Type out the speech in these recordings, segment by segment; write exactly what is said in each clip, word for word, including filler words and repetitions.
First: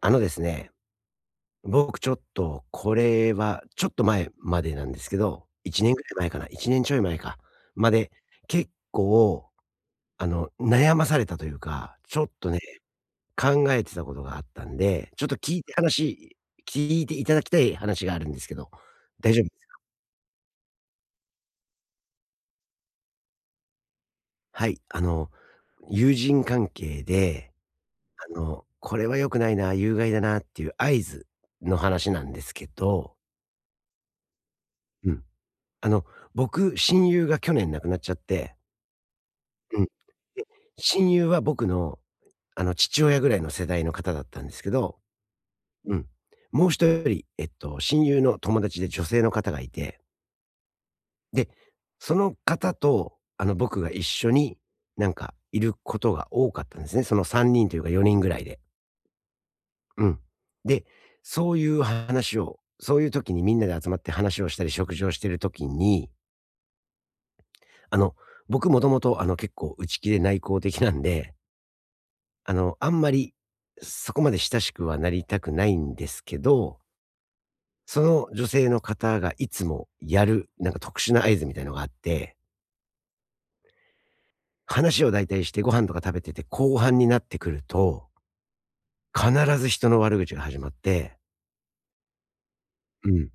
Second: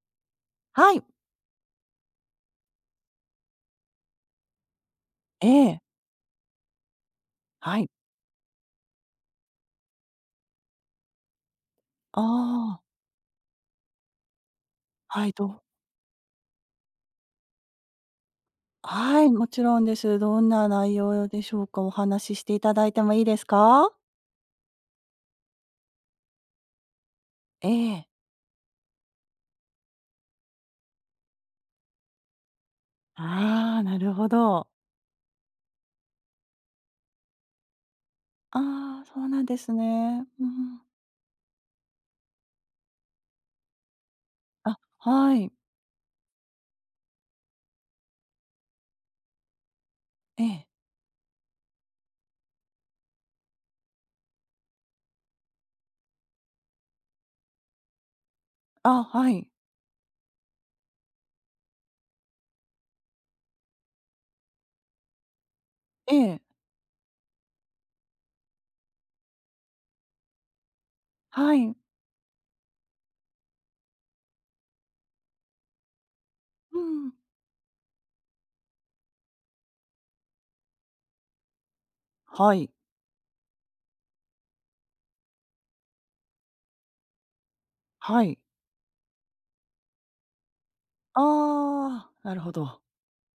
あのですね、はい。僕ちょっとこれはちょっと前までなんですけど、ええ、いちねんぐらい前かな、いちねんちょい前か、はい。まで、結構、あの、悩まされたというか、ちあょっとね、あ、考えてたことがあったんで、ちょはっい、とど聞ういて話聞いていただきたい話があるんですけど、はい、大丈夫もでちす。ろんです。どんな内容でしょうか？お話ししていただいてもいいですか？はい、あの、友人関係で、ええ。あの、これは良くないな、有害だなっていう合図の話なんですけど、ああ、なるほど。うん。あの、僕、親友が去年亡くなっちゃって。ああ、そうなんですうん。ね。で、うん。親友は僕の、あの、父親ぐらいの世代の方だったんですけあ、ど、はい。うん。もう一人、えっと、親友の友達で女性の方がいて、ええ。で、その方と、あの、僕が一緒に、なんか、いることが多かったんですね。そのさんにんというかよにんぐらいで。あ、はい。うん。で、そういう話を、そういう時にみんなで集まって話をしたり食事をしてる時に、ええ、あの、僕もともと、あの、結構内気で内向的なんではい。あの、あんまり、そこまで親しくはなりたくないんですけうど、ん。その女性の方がいつもやる、なんか特殊な合図みたいのがあって、はい、話を大体してご飯とか食べてて、後半になってくると、はい。必ず人の悪口が始まって、ああ、なるほど。うん。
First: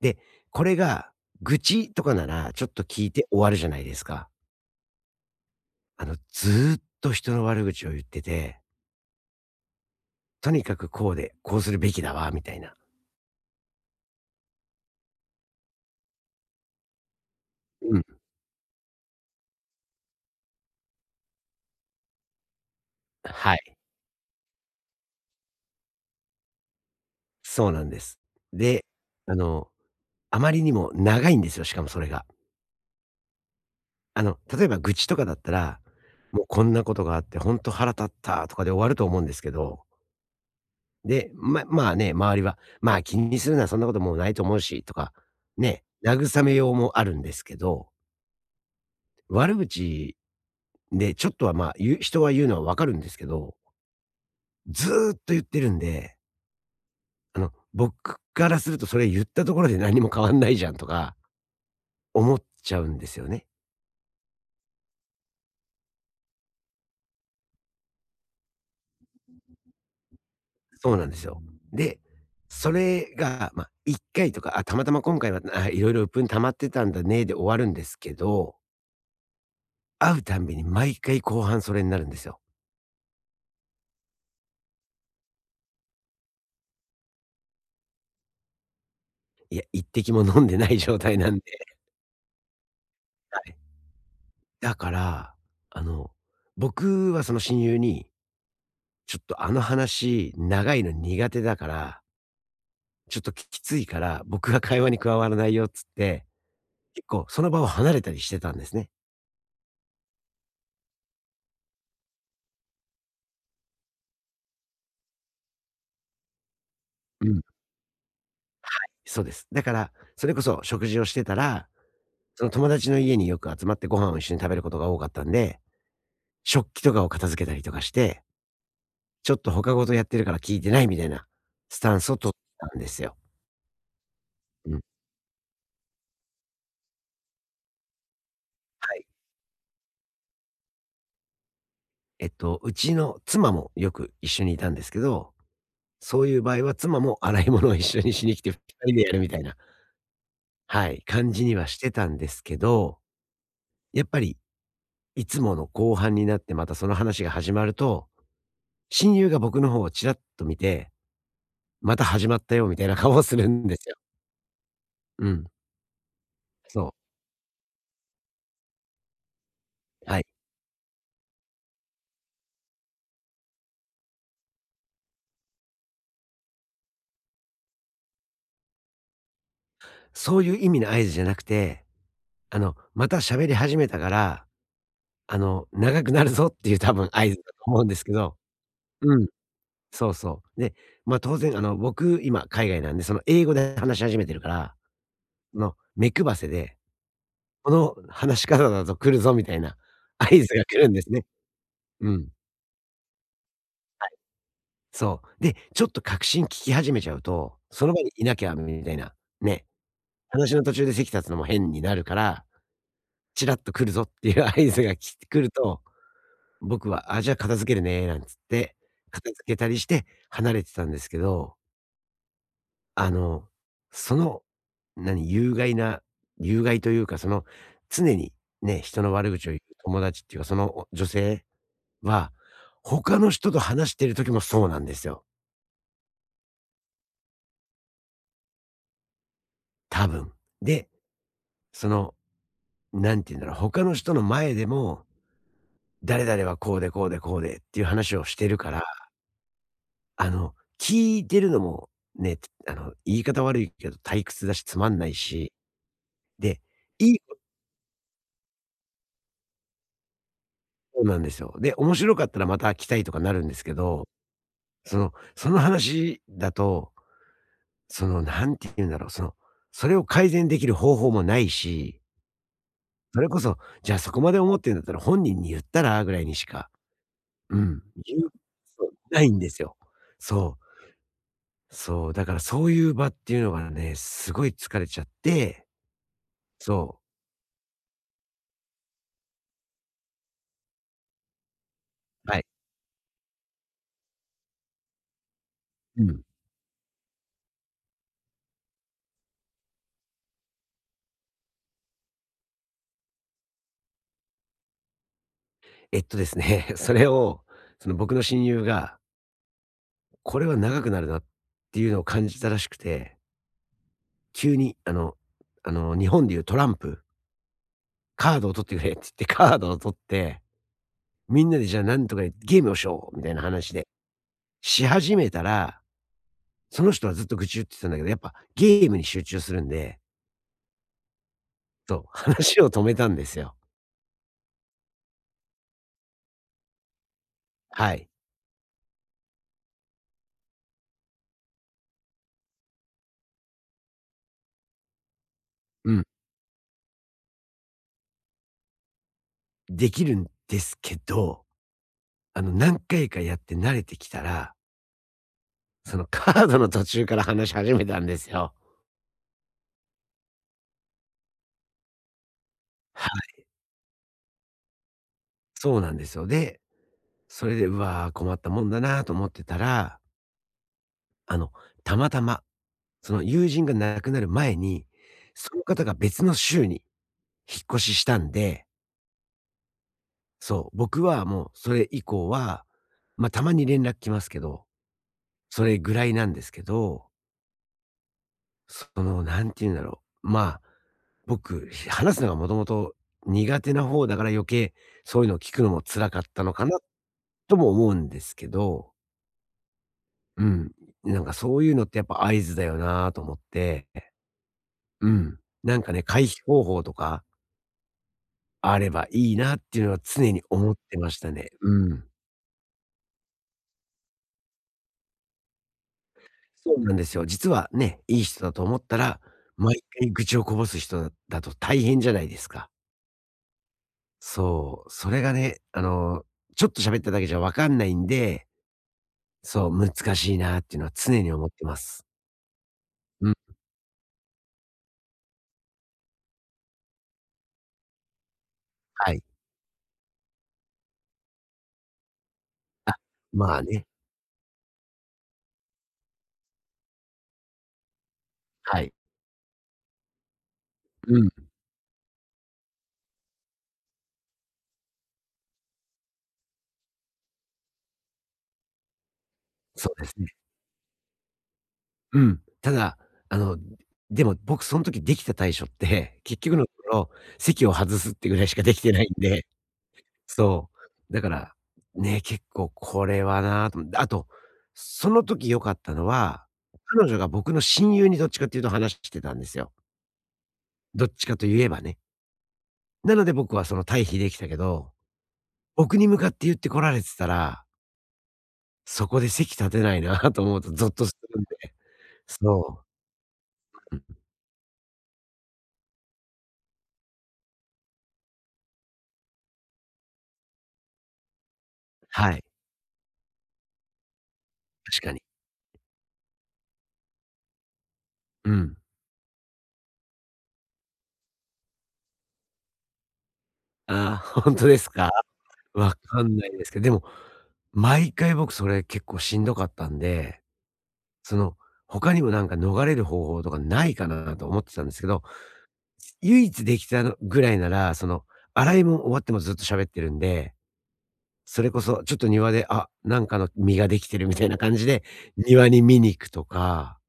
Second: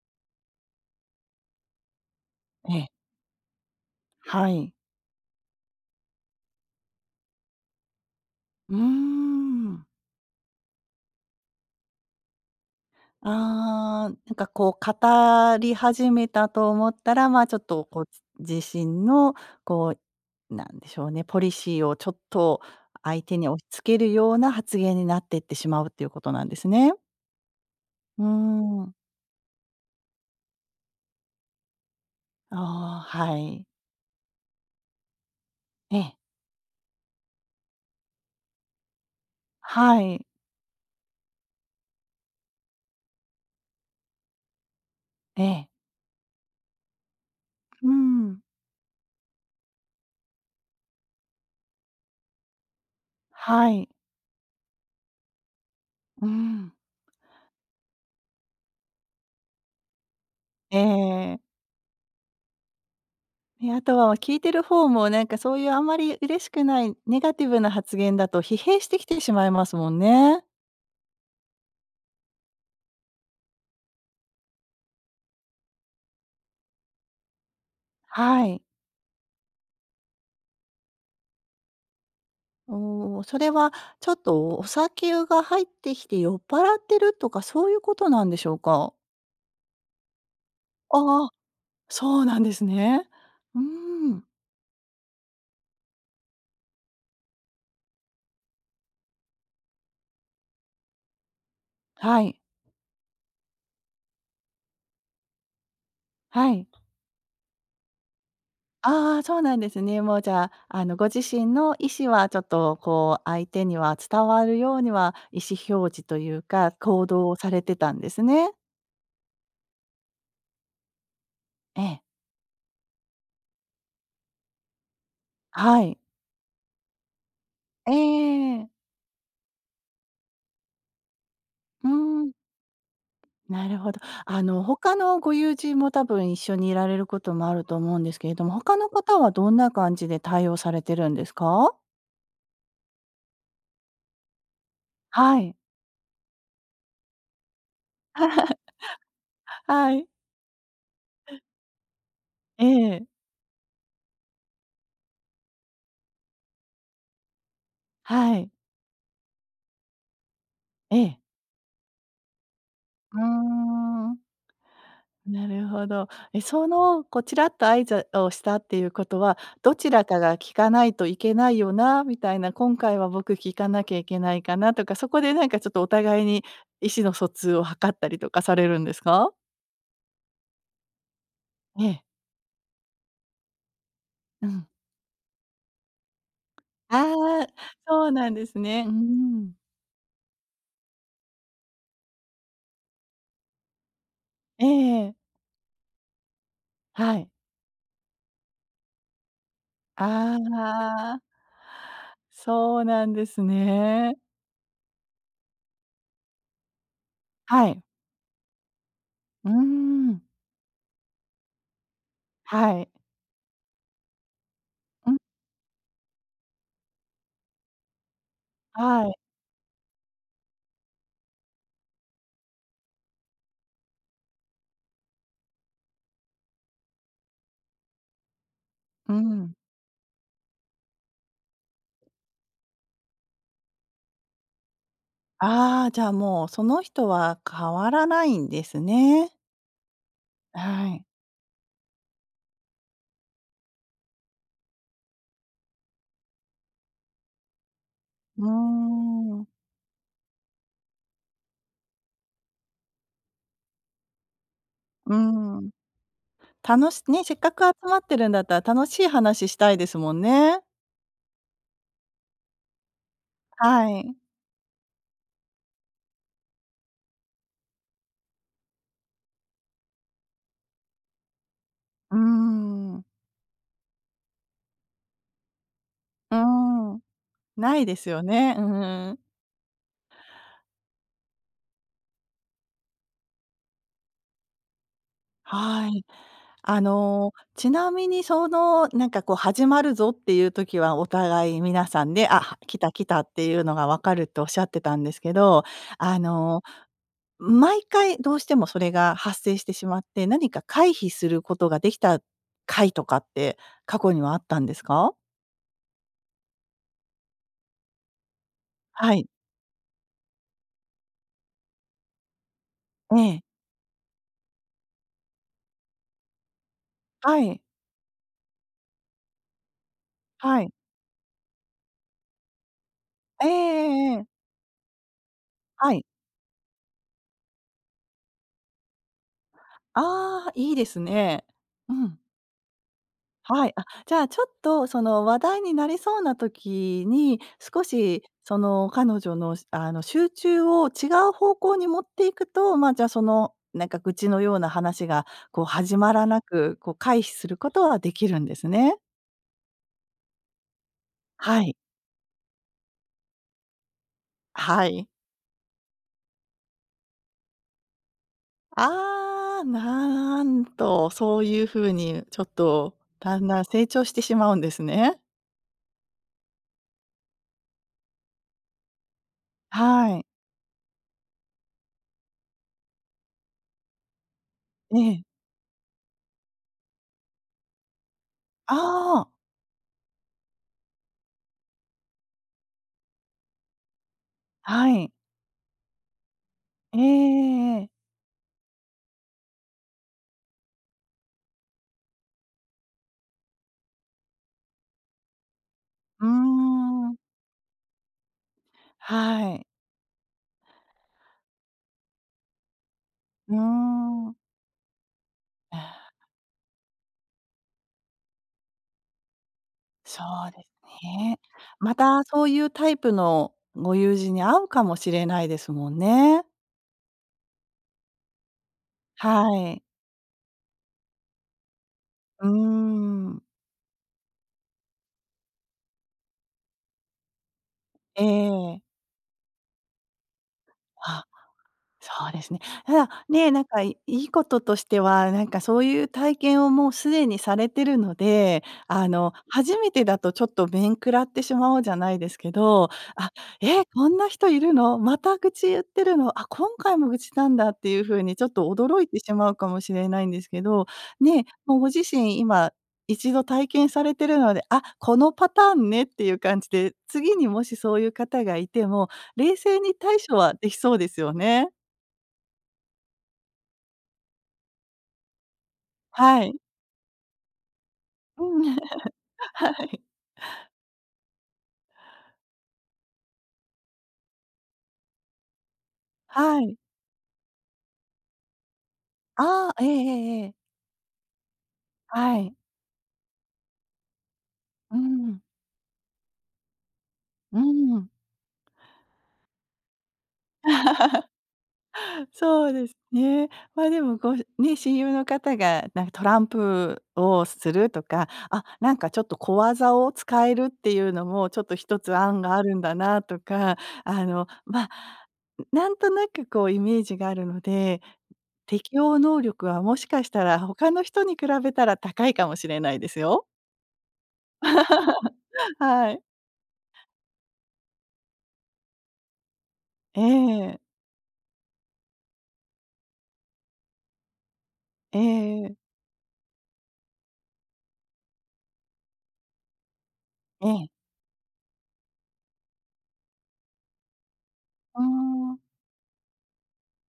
で、これが愚痴とかなら、ちょっえとえ、聞いて終わるじゃないですか。はい。あの、ずーっと人の悪口を言ってて、うーん。とにかくこうで、こうするべきだわ、みたいな。ああ、なんかこう語り始めたと思ったら、まあ、ちょっとうこん。う、自身のこう、なんでしょうね、ポリシーをちょっと相手には押しい。付けるような発言になってってしまうっていうことなんですね。そうなんです。うーで、ん。あの、あまりにも長いんですよ、しかもそれが。あー、はい。あの、例えば愚痴とかだったら、ええ。もうこんなことがあって本当腹立ったとかで終わると思うんですけど、はい。で、ままあね、周りは、まあ気にするな、そんなこともうないと思うしとか、ええ。ね、慰めようもあるんですけど、うん。悪口でちょっとはまあ言う、人は言うのはわかるんですけど、はい。ずーっと言ってるんで、うん。あの、僕からするとそれ言ったところで何も変わんないじゃんえとかえ。ね。思っちゃうんですよね。あとは聞いてる方もなんかそういうあんまり嬉しくないネガティブな発言だと疲弊してきてしまいますもんね。そうなんですよ。で、それが、まあ、いっかいとか、あ、たまたま今回は、あ、いろいろ鬱憤溜まってたんだねで終わるんですけはど、い。会うたんびに毎回後半それになるんですよ。おお、それはちょっとお酒が入ってきて酔っ払ってるとかそういうことなんでしょうか？いや、一滴も飲んでない状態ああ、なんで。そうなんですね。はい。うーん、だから、あの、僕はその親友に、ちょっとあの話長いの苦手だから、はい、ちょっとききついから、僕が会話に加わらないよっつって、はい。結構その場を離れたりしてたんですね。ああ、そうなんですね。もうじゃあ、あの、ご自身の意思はちょっとこう相手には伝わるようには意思表示というか、行動うをん、されてたんですね。そうです。だから、それこそ食事をしてたらええ、その友達の家によく集まってご飯を一緒に食べることが多かったんで、はい。食器とかを片付けたりとかえして、え、ちょっと他事やってるから聞いてないみたいなスうタンスをーん。取ったんですよ。なるほど。あの、うん。他のご友人も多分一緒にいられることもあると思うんですけれども、他のはい。方はどんな感じで対応されてるんですか？えっと、うちの妻もよく一緒にいたんですけど、はい。そういう場合は妻も洗い物を一緒にしに来てふたりでやるみたいな、はい。はい、感じにはしてたんですけえど、え。やっぱりいつもの後半になってまたその話が始まると、はい。親友が僕の方をちらっと見て、ええ。また始まったよみたいな顔うーをするんですよ。ん、うん。なるほど。え、そそう。の、こうちらっとあいざをしたっていうことは、どちらかはい。が聞かないといけないよなみたいな、今回は僕聞かなきゃいけないかなとか、そこでなんかちょっとお互いに意思の疎通を図ったりとかされるんですか？そういう意味の合図じゃなくて、ええ、あの、また喋り始めたから、うん。あの、長くなるぞっていう多あ分合図だとあ、思うんですそうけなんど。ですね。うーうん、ん。そうそう。で、ま、当然あの、僕今海外なんで、その英語で話し始めてるかえら、え、その目配せで、はい。この話し方だと来るぞみたいな合あ図が来るんですあ、ね。うん。そうなんですはい、ね。そう。で、ちょっと確信聞き始めちゃうと、はい。その場にいなきゃみたいな、うーね、ん。話の途中で席立つのも変になるから、はい。チラッと来るぞっていう合図がうき来ん、てくると僕は、あ、じゃあ片付けるね、なんつって、はい。片付けたりして離れてたんですけど、あの、その、何、有害な有害というか、その、常にね、人のう悪口をん。言う友達っていうか、その女性は、他の人と話してる時もそうなんですよ、ああ、じゃあ、もうその人は変わらないんですね。多分。はで、い。その、何て言うんだろう、他の人の前でも、誰々はこうでこうでこうでっていう話をしうーてるからん。あの、聞いてるのも、ね、あの、言い方悪いけど退屈だしつまんないうーし、ん。で、楽しいいね、せこっかく集まってるんだったら楽しい話したいですもんね。となんですよ。で、面白かったらまた来たいとかなるんですけはど、い。その、その話だと、その、何て言うんだろう、その、それを改善できる方法もないし、うーん。それこそ、じゃあそこまで思ってんだったら本人に言ったらぐらいうにしか、ーん。うなん、いです言うよね。うそう、ーん。ないんですよ。そう、そう、だからそういう場っていうのがね、すごい疲れちゃって、はい。あその、ちなみにその、なんかこう始まるぞっていう時はお互い皆さんで、う、はい、あ、来た来たっていうのが分かるっておっしゃってたんですけど、うあん。の、毎回どうしてもそれが発生してしまって、何か回避することができた回とかって過去にはあったんですか？えっとですね、それを、その僕の親友が、はい。これは長くなるなっていうのを感じたらしくて、ええ。急にあの、あの、日本でいうトランプ、はい。カードを取ってくれって言ってカードを取って、はい。みんなでじゃあなんとかゲームをしようみたいなえええ話で、えええ。し始めたら、はい。その人はずっと愚痴言ってたんだけど、やっぱゲームに集中するんで、ああ、いいですね。うそう、ん。話を止めたんですよ。はい、あ、じゃあちょっとその話題になりそうな時に、少はい。しその彼女の、しあの、集中を違う方向に持っていくと、まあ、じゃあそのなんか愚痴のような話がこうう始ん。まらなく、こう回避することはできるんですね。できるんですけど、はい。あの何回かやって慣れてきたら、はい。そのカードの途中から話し始めたんですよ。ああ、なんと、そういう風にちょっとはだい、んだん成長してしまうんですね。そうなんですよ。で、それで、うわー、困ったもんだなと思ってたら、はい。あの、たまたま、その友人が亡くなる前に、ええ。その方が別の州に引っ越ししたんで、ああ、そう、僕はもうそれ以降は、ま、たまに連絡来ますけど、はい。それぐらいなんですけえええどえええ。その、何て言うんだろう、まあ、僕、話すのがもともと苦手な方だから余計、そういうのを聞くのも辛かっうーたのかなん。とも思うんですけど、はい。うん、なんかそういうのってやっぱ合図だよなと思っうーて、ん。うん、なんかね、あ、回避方法とかあればいいなっていうのはそ常にうです思ってましたね。ね。うまん。たそういうタイプのご友人に会うかもしれないですもんね。そうなんですよ。実はね、いい人だと思ったら、は毎い。回愚痴をこぼす人だだと大変じゃないでうーすか。ん。そう、それがね、あの、ちょっと喋っただけじゃわかんないんえで、え。そう、難しいなっていうのは常あ、に思ってます。そうですね。ただ、うん、ね、なんか、いいいこととしては、なんかそういう体験をもうすでにされてるので、あはい。の、初めてだとちょっと面食らってしまおうじゃないですけど、あ、まあえ、ね、こんな人いるの？また愚痴言ってるの？あ、今回も愚痴なんだっていう風にちょっとはい。驚いてしまうかもしれないんですけど、うん、ね、もうご自身今一度体験されてるので、あ、このパターンねっていう感じで、次にもしそういう方がいても、冷静そにうです対ね。処はできそうですよね。うん。ただ、あの、でも僕その時できた対処って、結はい。局のところ、席を外すってぐうらいしかでん、きてないんで、はい。そう、だから、ね、結構これはなと思って、あと、その時良かったのは、はい。彼女が僕の親友にどっちかっていうと話してたんですあよ。あ、ええええええ。どっちかと言えばね。はい。なので僕はその退避できたけど、うん、僕に向かって言ってこられてたうら、ん。そこで席立てないな と思うとゾッとするんで。そうそですね。ま、う。うでん。も、ごね、親友の方が、なんかトランプをするとか、あ、なんかちょっと小技を使えるっていうのも、ちょっと一つは案い、があるんだなとか、あの、まあ、確かに。なんとなくこうイメージがあるので、うん。適応能力はもしかしたら他の人に比べたら高いかもしれないですよ。ああ、ほですか？わはかい。んないですけど、でも、毎回僕それ結構しんどかったんえで、え。その、他にもなんか逃れる方法とかないかなと思ってたんですけえど、えええ。唯一できたのぐらいなら、その洗いも終わってもずっと喋ってるんでそれこそちょっと庭で、あ、なんかの実ができてるみたいな感じうーで、ん。庭に見に行くとか、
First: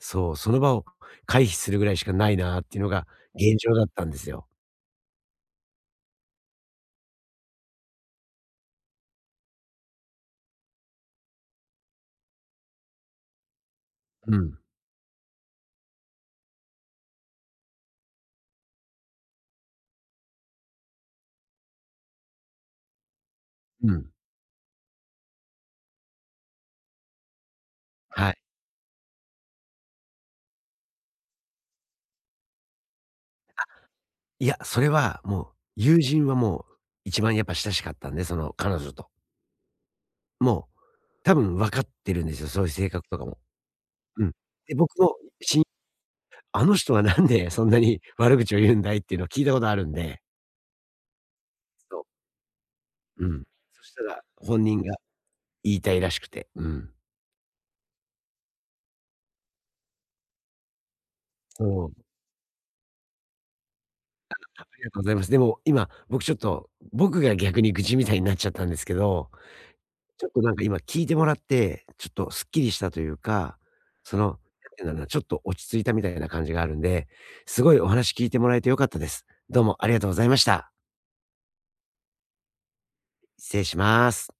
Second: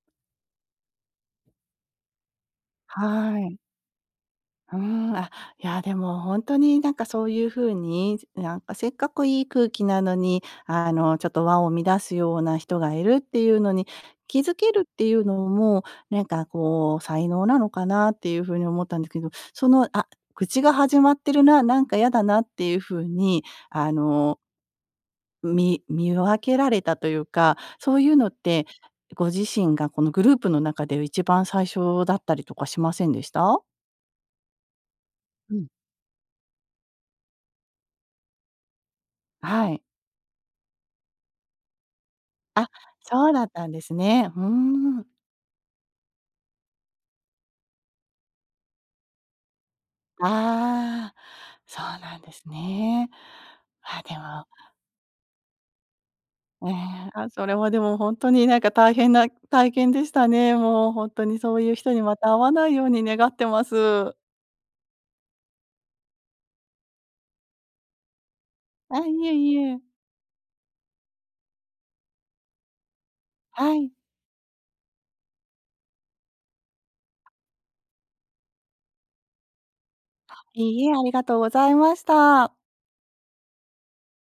そう、その場を回避するぐらいしかないなっていうのがは現い。状だったんですよ。うーん、あ、いや、でもほんとになんかそういう風に、なんかせっかくいい空気なのに、あの、ちょっと和を乱すような人がいるっていうのにう気づん。けるっていうのも、なんかこう才能なのかなっていう風に思ったんですけど、その、あ、愚痴が始まってるな、なんか嫌だなっていう風に、あうん。の、見見分けられたというか、そういうのはっい。て、ご自身がこのグループの中で一番最初だったりとかしませんでした？いや、それはもう、うん。友人はもう一番やっぱ親しかったんで、その彼女と。はい、もう多分分かってるんですよ、そういう性格とかそうも。だったんですうね。ん。うーで、僕ん。もしあの人はなんでそんなに悪口を言うんだいっていうのを聞いたことあるんで、ああ、そうそなんですね。う、うん。そしあ、たでらも、本人が言いたいらしくて、うええ、ん。あ、それはでもほんとになんか大変な体験でしたね。もうほんとにそういうそう、あ人にまた会わないように願ってます。りがとうございます。でも、今、僕ちょっと、僕が逆に愚痴みたいになっちゃったんですけあ、いど、えいえ。ちょっとなんか今聞いてもらって、ちょっとすっきりしたというか、はい。その、なんていうんだろうな、ちょっと落ち着いたみたいな感じがあるんで、すごいお話聞いてもらえて良かったです。どうもありがとうございました。いいえ、ありがとうございました。失礼します。